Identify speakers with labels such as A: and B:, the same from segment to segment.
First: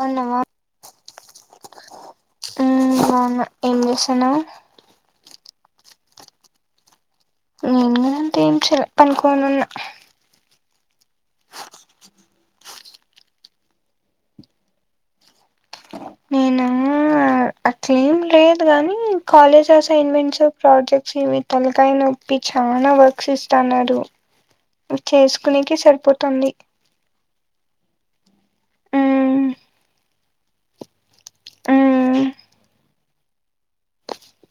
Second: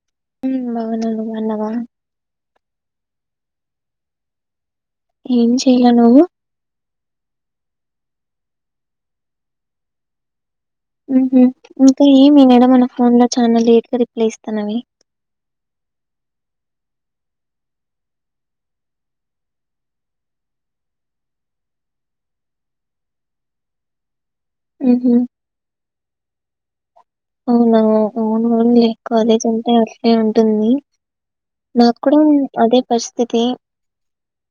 A: బాగున్నావా
B: ఉ భవనాలు కొన్నావా
A: బవునా ఏం చేస్తున్నావు
B: ఏం చెయలే నువ్వు
A: నేను అంతే ఏం చేయాలె పనుకోనున్నా
B: ఇంకా ఏమి మేడం మన ఫోన్ లో చాలా లేట్ గా రిప్లై ఇస్తానవి
A: నేనా అట్లేం లేదు గానీ కాలేజ్ అసైన్మెంట్స్ ప్రాజెక్ట్స్ ఇవి తలకాయ నొప్పి చానా వర్క్స్ ఇస్తాన్నారు
B: ఉ అవునువు అవునువు కాలేజ్
A: మ్మ్
B: అంతా అట్లే ఉంట తుంది నా కూడా
A: మ్మ్
B: అదే పరిస్థి థితి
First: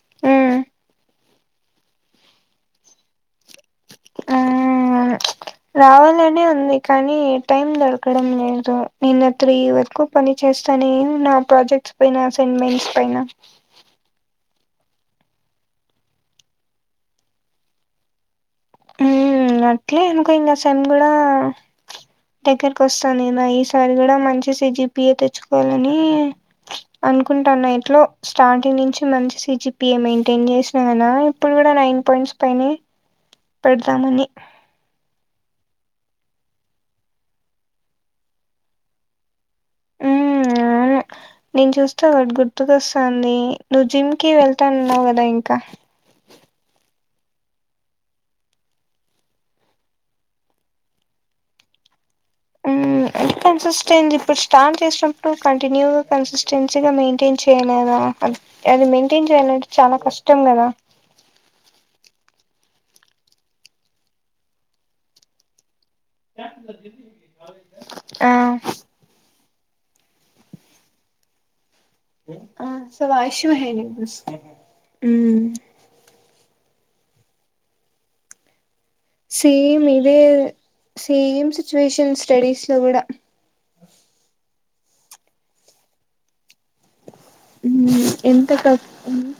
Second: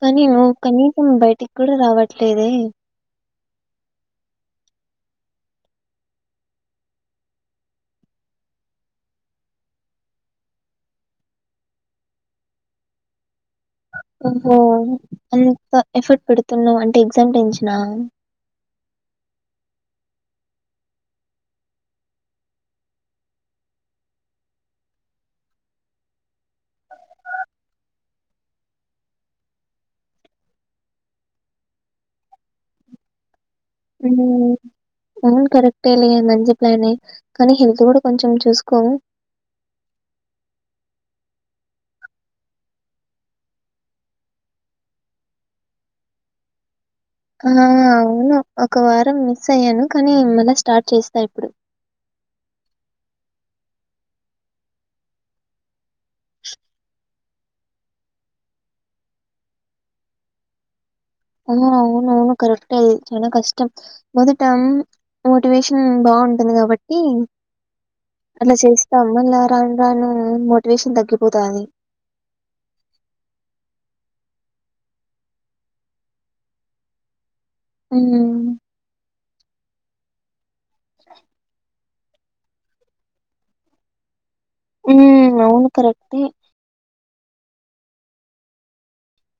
B: కానీ నువ్వు
A: మ్మ్
B: కనీసం బయటికి కూడా రావట్లేదు
A: ఆ రావాలనే ఉంది కానీ టైం దొరకడం లేదు నిను తీ వరకు పని చేస్తానే నా ప్రాజెక్ట్స్ పైన అసైన్మెంట్స్ పైన
B: అంత ఎఫర్ట్ పెడుతున్నా అంటే ఎగ్జామ్ పెంచిన
A: అట్లే అనుకో ఇంకా సెమ్ కూడా దగ్గరకి వస్తాంది కద ఈసారి కూడా మంచి సిజిపిఏ తెచ్చుకోవాలని అనుకుంటాన్న ఇట్లో స్టార్టింగ్ నుంచి మంచి సిజిపిఏ మెయింటైన్ చేసినా కద ఇప్పుడు కూడా నైన్ పాయింట్స్ పైన పెడతామని
B: హ్మ్. అవును కరెక్టే లే మంచి ప్లానే కానీ హెల్త్ కూడా కొంచెం చూసుకో
A: మ్మ్ నేను చూస్తా ఒకట్టి గుర్తుకోస్తాంది నువ్వు జిమ్ కి వెళ్తానున్నావు కదా ఇంకా
B: ఆ అవును ఒక వారం మిస్ అయ్యాను కానీ మళ స్టార్ట్ చేస్తా ఇప్పుడు
A: అది కన్సిస్టెన్సీ ఇప్పుడు స్టార్ట్ చేసినప్పుడు కంటిన్యూగా కన్సిస్టెన్సీగా మెయింటైన్ చేయలేదా అ అది మెయింటైన్ చేయాలంటే చాలా కష్టం కదా
B: అవును అవును కరెక్ చాలా కష్టం మొదట మోటివేషన్ బాగుంటుంది కాబట్టి
A: ఆ
B: అలా చేస్తాం ను రాను మోటివేషన్ తగ్గిపోతాంది
A: [unintelligible]
B: మ్మ్
A: సేమ్ ఇదే సేమ్ [unintelligible] [unintelligible] స్టడీస్ లో కూడా
B: ఉ అవును కరెక్ ఏ
A: ఎంత క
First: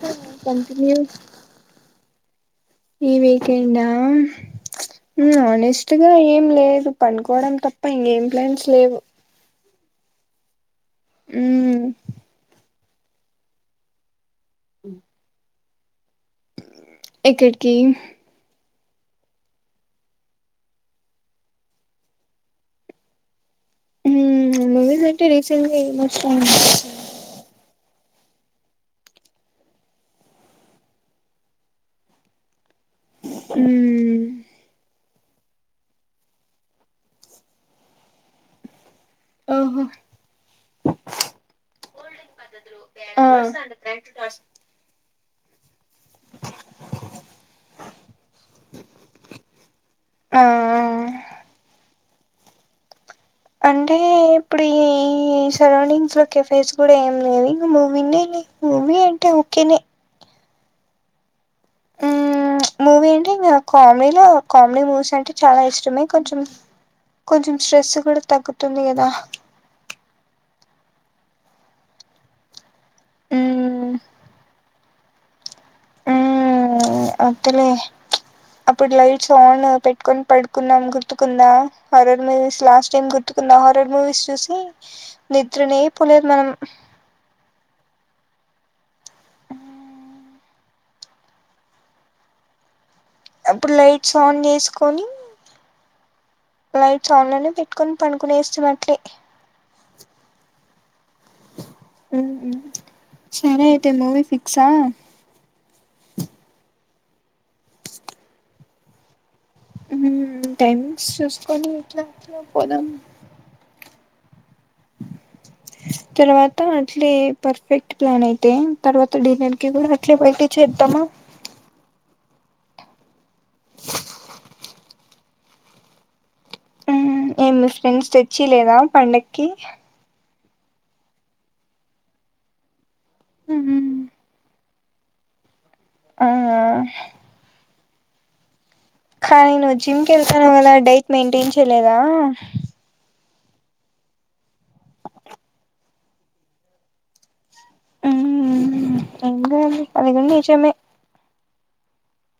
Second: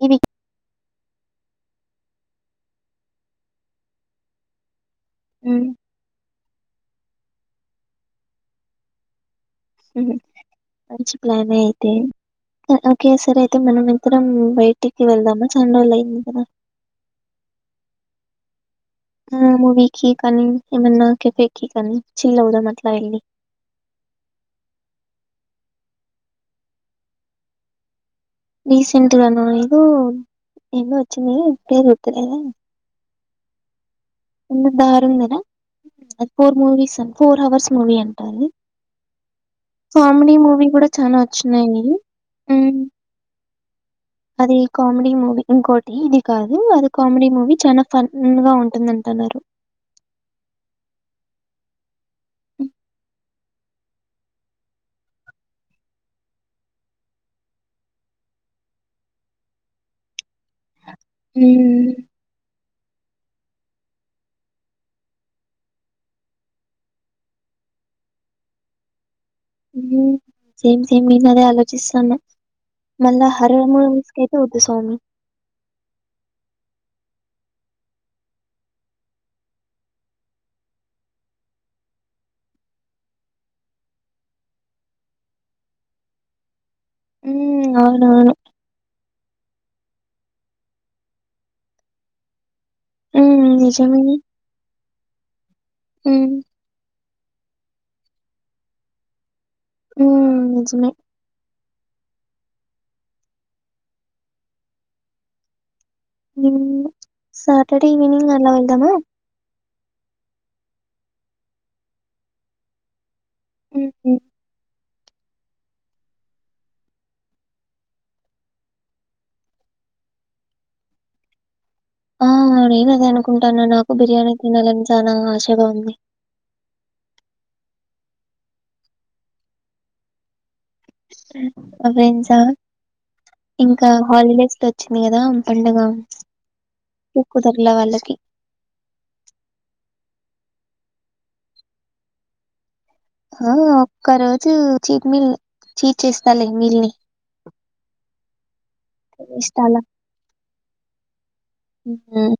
B: ఇది
A: కంటిన్యూ ఈ వీక్ ఎండ్ ఆ
B: హ్మ్
A: హానెస్ట్ గా ఏం లేదు పనుకోవడం తప్ప ఇంకేం ప్లాన్స్ లేవు
B: మ్మ్ మంచి ప్లాన్
A: మ్మ్
B: అయితే ఓకే సార్ అయితే మనం ఎంత బయటికి వెళ్దామ చండలైని
A: ఎక్కడికి
B: ఆ మువీకి కనీ ఏమన్నా [unintelligible] కనీ చిల్ అవుదాం అట్లా వెళ్ళి
A: మూవీస్ అంటే రీసెంట్ మ
B: రీసెంట్ గాన ఏదో ఎన్న వచ్చంది పేరు గుర్తులేద
A: మ్మ్
B: ధరుంధర్ ఫోర్ మూవీస్ అం ఫోర్ అవర్స్ మూవీ అంటా ఆది
A: ఓహో
B: కామెడీ మూవీ కూడా చాల వచ్చన్నాయి
A: ఆ
B: అది కామెడి మూవీ ఇంకోటి ఇది కాదు అది కామెడీ మూవీ చాల ఫన్ గా ఉంటుంది అంటున్నారు
A: ఆ మీ సరౌండింగ్స్ లో కెఫేస్ కూడా ఏం లేవు ఇంక మూవీనే మూవీ అంటే ఓకేనే
B: మ్మ్
A: మ్మ్ మూవీ అంటే ఇంకా కామెడీలో కామెడీ మూవీస్ అంటే చాలా ఇష్టమే కొంచెం కొంచెం స్ట్రెస్ కూడా తగ్గుతుంది కదా
B: సేమ్ సేమ్ నేను అదే ఆలోచిస్తాన మల్ల హారర్
A: మ్మ్
B: మూవీస్ అయితే [unintelligible] [unintelligible]
A: అంతలే అప్పుడు లైట్స్ ఆన్ పెట్టుకొని పడుకున్నాం గుర్తుకుందా హరర్ మూవీస్ లాస్ట్ టైం గుర్తుకుందా హర్రర్ మూవీస్ చూసి నిద్రనే పోలేదు మనం
B: ఉ అవును అవును హ్మ్.
A: అప్పుడు లైట్స్ ఆన్ చేసుకొని
B: మ్మ్
A: [unintelligible] ఆన్ లోనే పెట్టుకొని పనుకునేస్తూమి అట్లే
B: ఉ నిజమే
A: సరే అయితే మూవి ఫిక్సా
B: సాటర్డే ఈవినింగ్ అలా వెళ్దామా
A: ఉ టైమింగ్స్ చూసుకొని ఎట్లా అట్లా పోదాం
B: ఉ
A: తర్వాత అట్లే పర్ఫెక్ట్ ప్లాన్ అయితే తర్వాత డిన్నర్ కి కూడా అట్లే బయటి చేద్దామా
B: ఆ నేను అదే అనుకుంటానా నాకు బిర్యానీ తినాలని చాలా ఆశగా ఉంది
A: ఏ మీ ఫ్రెండ్స్ తెచ్చి ఇలేదా పండగకి
B: మా ఫ్రెండ్స్ ఆ ఇంకా హాలిడేస్ లో చ్చింది గదా పండగ
A: ఆ
B: కుదర్లా వాళ్ళ కి
A: కానీ నువ్వు జిమ్కి వెళ్తానవ్ కదా డైట్ మెయింటైన్ చేయలేదా
B: ఆ ఒక్క రోజు చీట్ ని చీట్ చేస్తాలె ఇంగెళ్ళి
A: హ్మ్ అది నిజమే
B: హ్మ్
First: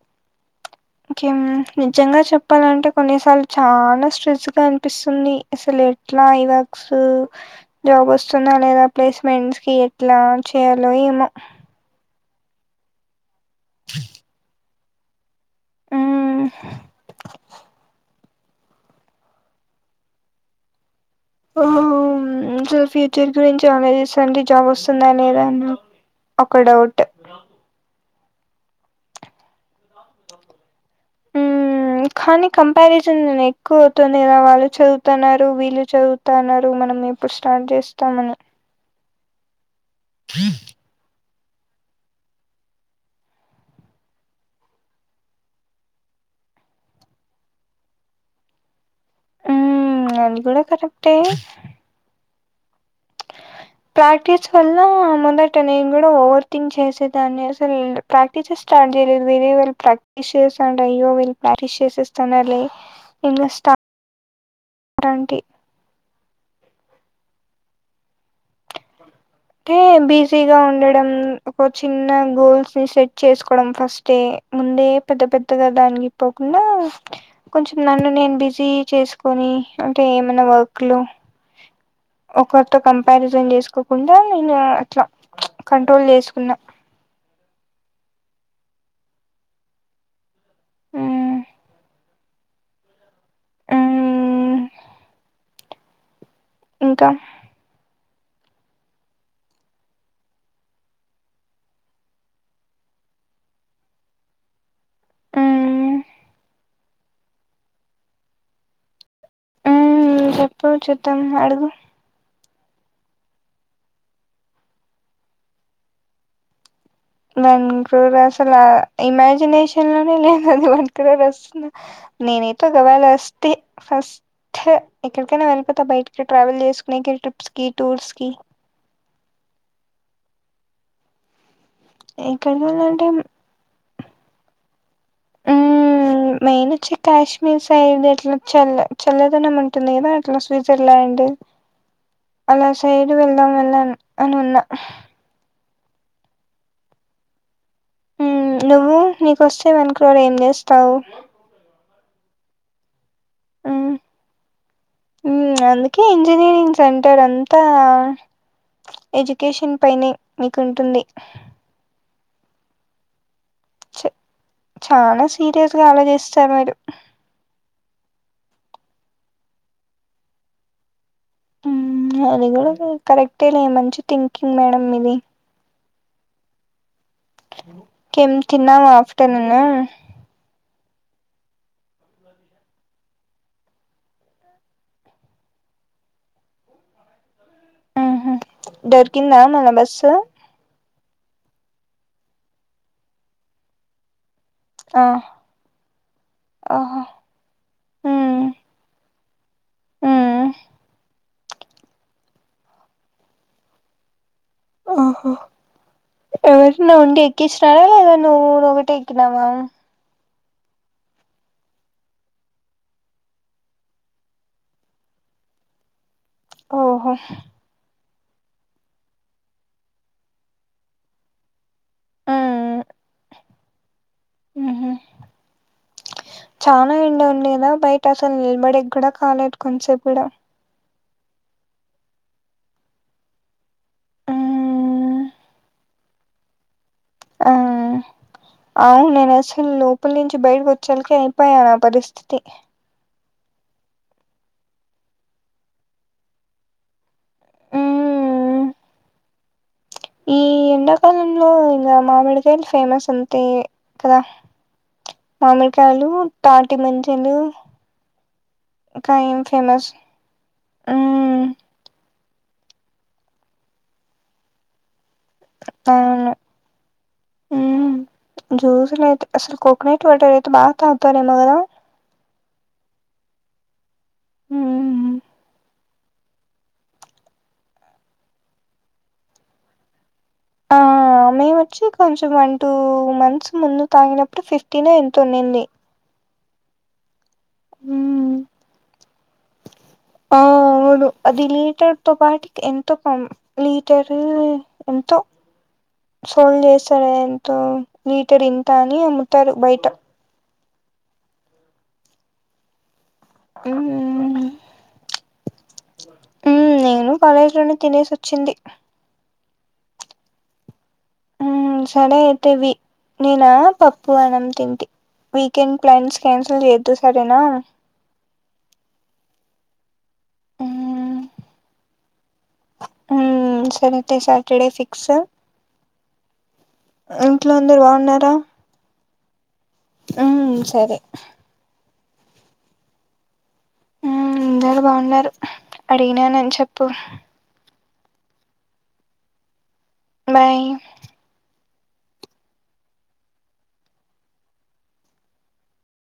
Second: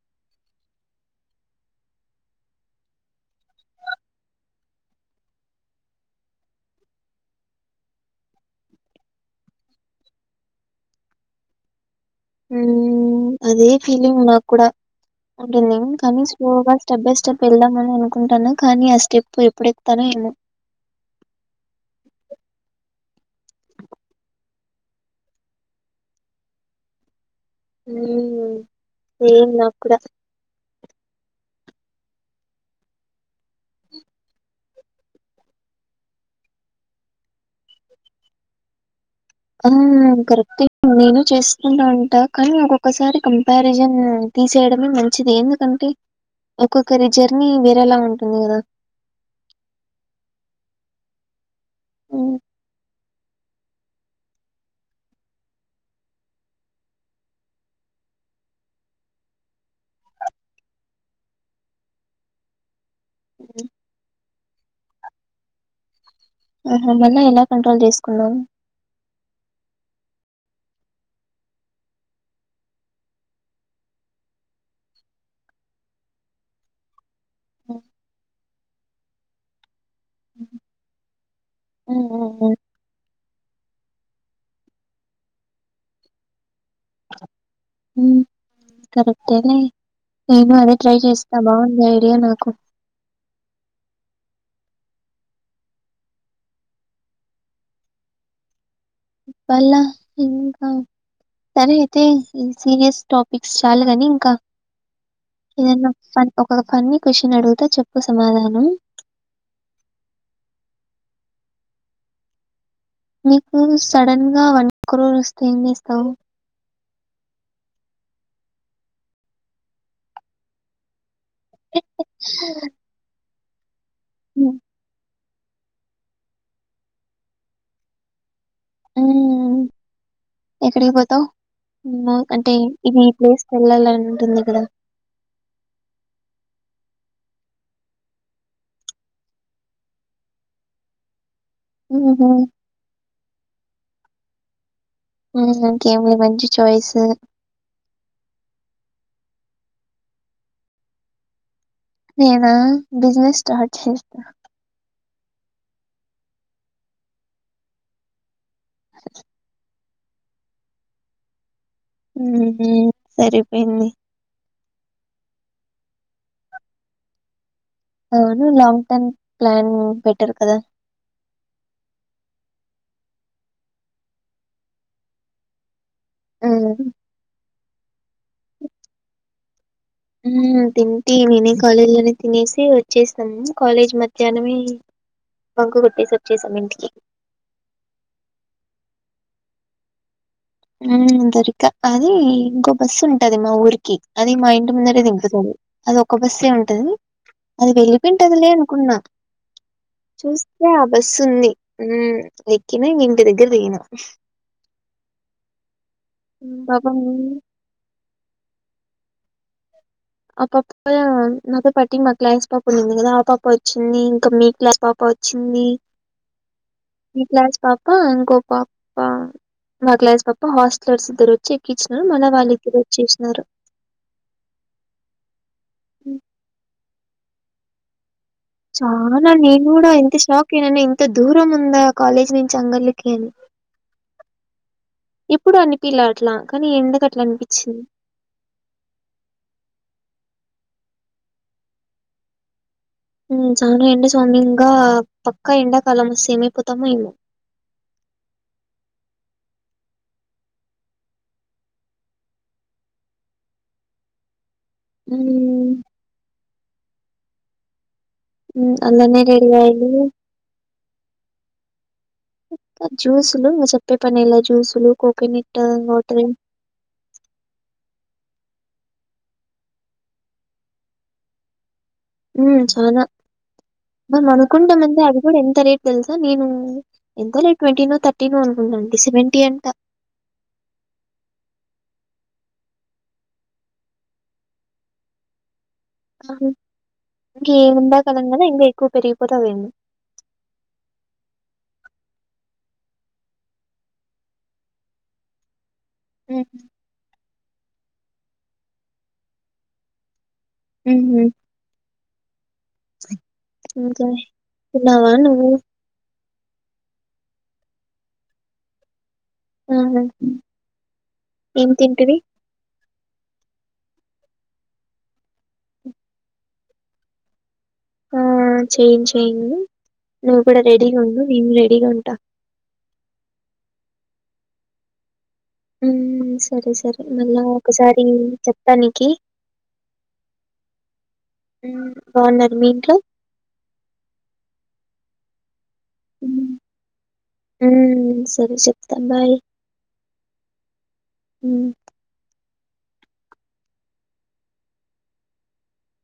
A: కే నిజంగా చెప్పాలంటే కొన్నిసార్లు చాలా స్ట్రెస్ గా అనిపిస్తుంది అసలు ఎట్లా ఇ వర్క్స్ జాబ్ వస్తుందా లేదా ప్లేస్మెంట్స్ కి ఎట్లా చేయాలో ఏమో
B: హ్మ్ అదే ఫీలింగ్ నాకు కూడా అంటుంది కానీ స్లోగా స్టెప్ బై స్టెప్ వెళ్దామని అనుకుంటానా కానీ ఆ స్టెప్పు ఎప్పుడు ఎకుతానో ఏమో
A: ఓ మ్ అసలు ఫ్యూచర్ గురించి ఆలోచిస్తాంటే జాబ్ వస్తుంద లేద అన్న ఒక డౌట్
B: హమ్ సేమ్ నాక్ కూడా
A: హ్మ్ కానీ కంపారిజన్ నేను ఎక్కువ అవుతుంది కదా వాళ్ళు చదువుతున్నారు వీళ్ళు చదువుతన్నారు మనం ఎప్పుడు స్టార్ట్ చేస్తామని
B: హ్మ్ కరెక్టే నేను చేస్త ఉంటా కానీ ఒక్కొక్కసారి కంపారిజన్ తీసేయడమే మంచిది ఎందుకంటే ఒక్కొక్కరి జర్నీ వేరేలా ఉంటుంది కదా
A: హ్మ్ అది కూడా కరెక్టే
B: హ్మ్
A: ప్రాక్టీస్ వల్ల మొదట నేను కూడా ఓవర్ థింక్ చేసేదాన్ని అసలు ప్రాక్టీసే స్టార్ట్ చేయలేదు వేరే వాళ్ళు ప్రాక్టీస్ చేస్తంట అయ్యో వీళ్ళు ప్రాక్టీస్ చేసేస్తన్నారే ఇంగ స్టార్ అరంటి
B: మళ్ళ ఎలా కంట్రోల్ చేసుకున్నావ్
A: అంటే బిజీగా ఉండడం ఒక చిన్న గోల్స్ ని సెట్ చేసుకోవడం ఫస్టే ముందే పెద్ద పెద్దగా దానికి పోకుండా కొంచెం నన్ను నేను బిజి చేసుకొని అంటే ఏమైనా వర్క్ లో ఒకరితో కంపారిజన్ చేసుకోకుండా నేను అట్లా కంట్రోల్ చేసుకున్నా
B: హ్మ్ కరెక్టేలే నేను అదే ట్రై చేస్తా
A: మ్మ్
B: బాగుంది ఐడియా నాకు
A: మ్మ్ ఇంకా
B: వాళ్ళ ఇంకా సరే అయితే ఈ సీరియస్ టాపిక్స్ చాలు కాని ఇంకా ఏదనా
A: మ్మ్
B: ఒక ఫన్నీ క్వశ్చన్ అడుగుతా చెప్పు సమాధానం
A: మ్మ్ చెప్పు చూద్దాం అడుగు
B: నీకు సడన్ గా వన్ క్రోర్ వస్తే ఏమ్చేస్తావ్
A: వన్ క్రోర్ అసలు ఇమాజినేషన్ లోనే లేదు అది వన్క్రూర్ అస నేనయితే ఒకవాల వస్ తే ఫస్ట్ ఎక్కడికైనా వెళ్ళిపోతా బయటకి ట్రావెల్ చేసుకునేకి ట్రిప్స్ కి టూర్స్ కి
B: మ్మ్ ఎక్కడికి పోతామ్ ఆ అంటే
A: ఎక్కడికి
B: ఇది
A: వెళ్ళాలంటే
B: ఈ ప్లేస్కి వెళ్లాలన్ ఉంటుంది ఇక్కడ
A: మ్మ్ మెయిన్ వచ్చి కాశ్మీర్ సైడ్ అట్లా చల్ల చల్లదనం ఉంటుంది కదా అట్లా స్విజర్లాండ్
B: ఉహు
A: అలా సైడ్ వెళ్దాం అన్నాను అ ఉన్నా
B: మ్మ్ ఓకే మంచి ఛాయిస్
A: మ్మ్ నువ్వు నీకొస్తే వన్ క్రోర్ ఏం చేస్తావు
B: నేనా బిజినెస్ స్టార్ట్
A: మ్మ్
B: చేస్తా
A: మ్మ్ అందుకే ఇంజనీరింగ్ సెంటర్ అంతా ఎజుకేషన్ పైన మీకుంటుంది
B: మ్మ్ హ్మ్ సరే వెళ్ళి
A: చానా సీరియస్గా ఆలోచిస్తారు మీరు
B: అవును లాంగ్ టర్మ్ ప్లాన్ బెటర్ కదా
A: మ్మ్ అది కూడా కరెక్టే లే మంచి థింకింగ్ మేడం మీది
B: మ్మ్
A: ఇంకేం తిన్నావా ఆఫ్టర్నూనూ
B: మ్మ్ తింటి నేనే కాలేజ్ లోనే తినేసి వచ్చేశాము కాలేజ్ మధ్యానమే బంకు కొట్టేసి వచ్చేశాము ఇంటికి
A: మ్మ్ హ్మ్ దొరికిందా మల బస్సు
B: మ్మ్ దొరికా అది ఇంకో బస్సు ఉంటది మా ఊరికి అది మా ఇంటి ముందరే
A: ఆ
B: దింపుతుంది అది ఒక్క బస్సే ఉంటది
A: ఓహో
B: అది వెళ్ళి
A: మ్మ్
B: పోయింటాదిపే అనుకున్నా
A: మ్మ్
B: చూస్తే ఆ బస్సుంది మ్మ్ ఎక్కిన ఇంటి దగ్గర దిగిన
A: ఆహా ఎవరైనా ఉంటే
B: పాపం
A: ఎక్కించినారా లేదన్ నువ్వు ఒకటే ఎక్కినావ
B: ఆ పాప నాతో పటి మా క్లాస్ పాప ఉండింది కదా ఆ పాప వచ్చింది ఇంకా మీ క్లాస్ పాప వచ్చింది
A: ఓహో
B: మీ క్లాస్ పాప కో పాప మా క్లాస్ పాప హాస్టలర్స్ ఇద్దర వచ్చి ఎక్కించినారు మళ్ళ వాళ్ళిద్దర వచ్చేసినారు
A: మ్మ్ హ్మ్ చాన్ ల ఎండ ఉండెన బయట్
B: చానానే నేన్ గూడా ఇంత
A: కూడా
B: షాక్ ఏననే ఇం త దూరం ఉందా. కాలేజ్ నుంచి అంగల్లకి అని
A: మ్మ్
B: ఎప్పుడు అనిపిలా అట్లా కానీ ఎందుకట్
A: ఆహ్ అవును నేను అసలు లోపల్ నుంచి బయ్టికొత్ చల్కి అయిపోయా నా పరిస్థితి
B: ఉహ్ చానా ఎండ సోమ్యంగా. పక్కా ఎండాకాలం వస్తే ఏమైపోతామో ఏమో.
A: మ్మ్ ఈ ఎండాకాలంలో ఇంగా మామిడికాయల్ ఫేమస్ అంతే కదా. మామిడికాయలు, తాటి ముంజ్ టెన్నే
B: ఉమ్మ్ అందాంగ్నే రెడీ అయిళ్ళు.
A: మ్మ్
B: జ్యూస్లు సేప్పె పనేలా జ్యూస్లు కోకోనేట్ వాట్రెం
A: అవును జ్యూసుల్ అయితే అసల్ కోకోనట్ వాటరైతే బా తాగుతారేమో గాదా.
B: ఉహ్ చానా మనం అనుకుంటం అంటే
A: మ్మ్
B: అవి కూడా ఎంత రేట్ తెలుసా నేను ఎంతో లే ట్వంటీ నో, థర్టీ నో అనుకుట్న్నా. ది సెవెంటీ అంటా
A: ఆ మేము వచ్చి. కొంచెం వన్, టూ మంత్స్ ముందు తాగినప్పుడు ఫిఫ్టీన్ ఎంతో ఉండింది.
B: అవు ఇంక ఏం ఉండా కాలం
A: మ్మ్
B: గాద. ఇంకా ఎక్కువ పెరిగిపోతదేమో.
A: ఆ అవును అది లీటర్ తో బాటికి ఎంతో పం లీటరు ఎంతో ఫోన్ చేస్తాలేంద్ టార్ లీటర్ ఇంత అని అమ్ముతారు బయ్టా.
B: ఉమ్ హు ఇంకా
A: మ్మ్
B: తిన్నావా నువ్వు
A: ఉమ్ నేను కాలేజ్ లోనే తినేసి వచ్చింది.
B: ఆహ్ హ
A: ఉమ్ సండే అయితవి నేనా పప్పు, అన్నం తింటి. వీకెండ్ ప్లాన్స్ క్యాన్సిల్ చేయొద్దు. సరేనా
B: ఆ చెన్ చెను నువ్వు కూడా రెడీగా ఉండు. నేన్ రెడీగా ఉంటా.
A: ఉమ్ సరేతే సాటర్డే ఫిక్సా
B: ఉహ్మ్ సరే సరే మళ్ళా
A: అందరు
B: ఒకసారి చెప్పానికి
A: ఉం సరే
B: బావున్నారు. మీ ఇంట్లో
A: చాలా బాగున్నారు. అడిగిన్నని చెప్పు
B: ఉమ్ సరే చెప్తాన్ బాయ్
A: బాయ్
B: ఉహ్మ్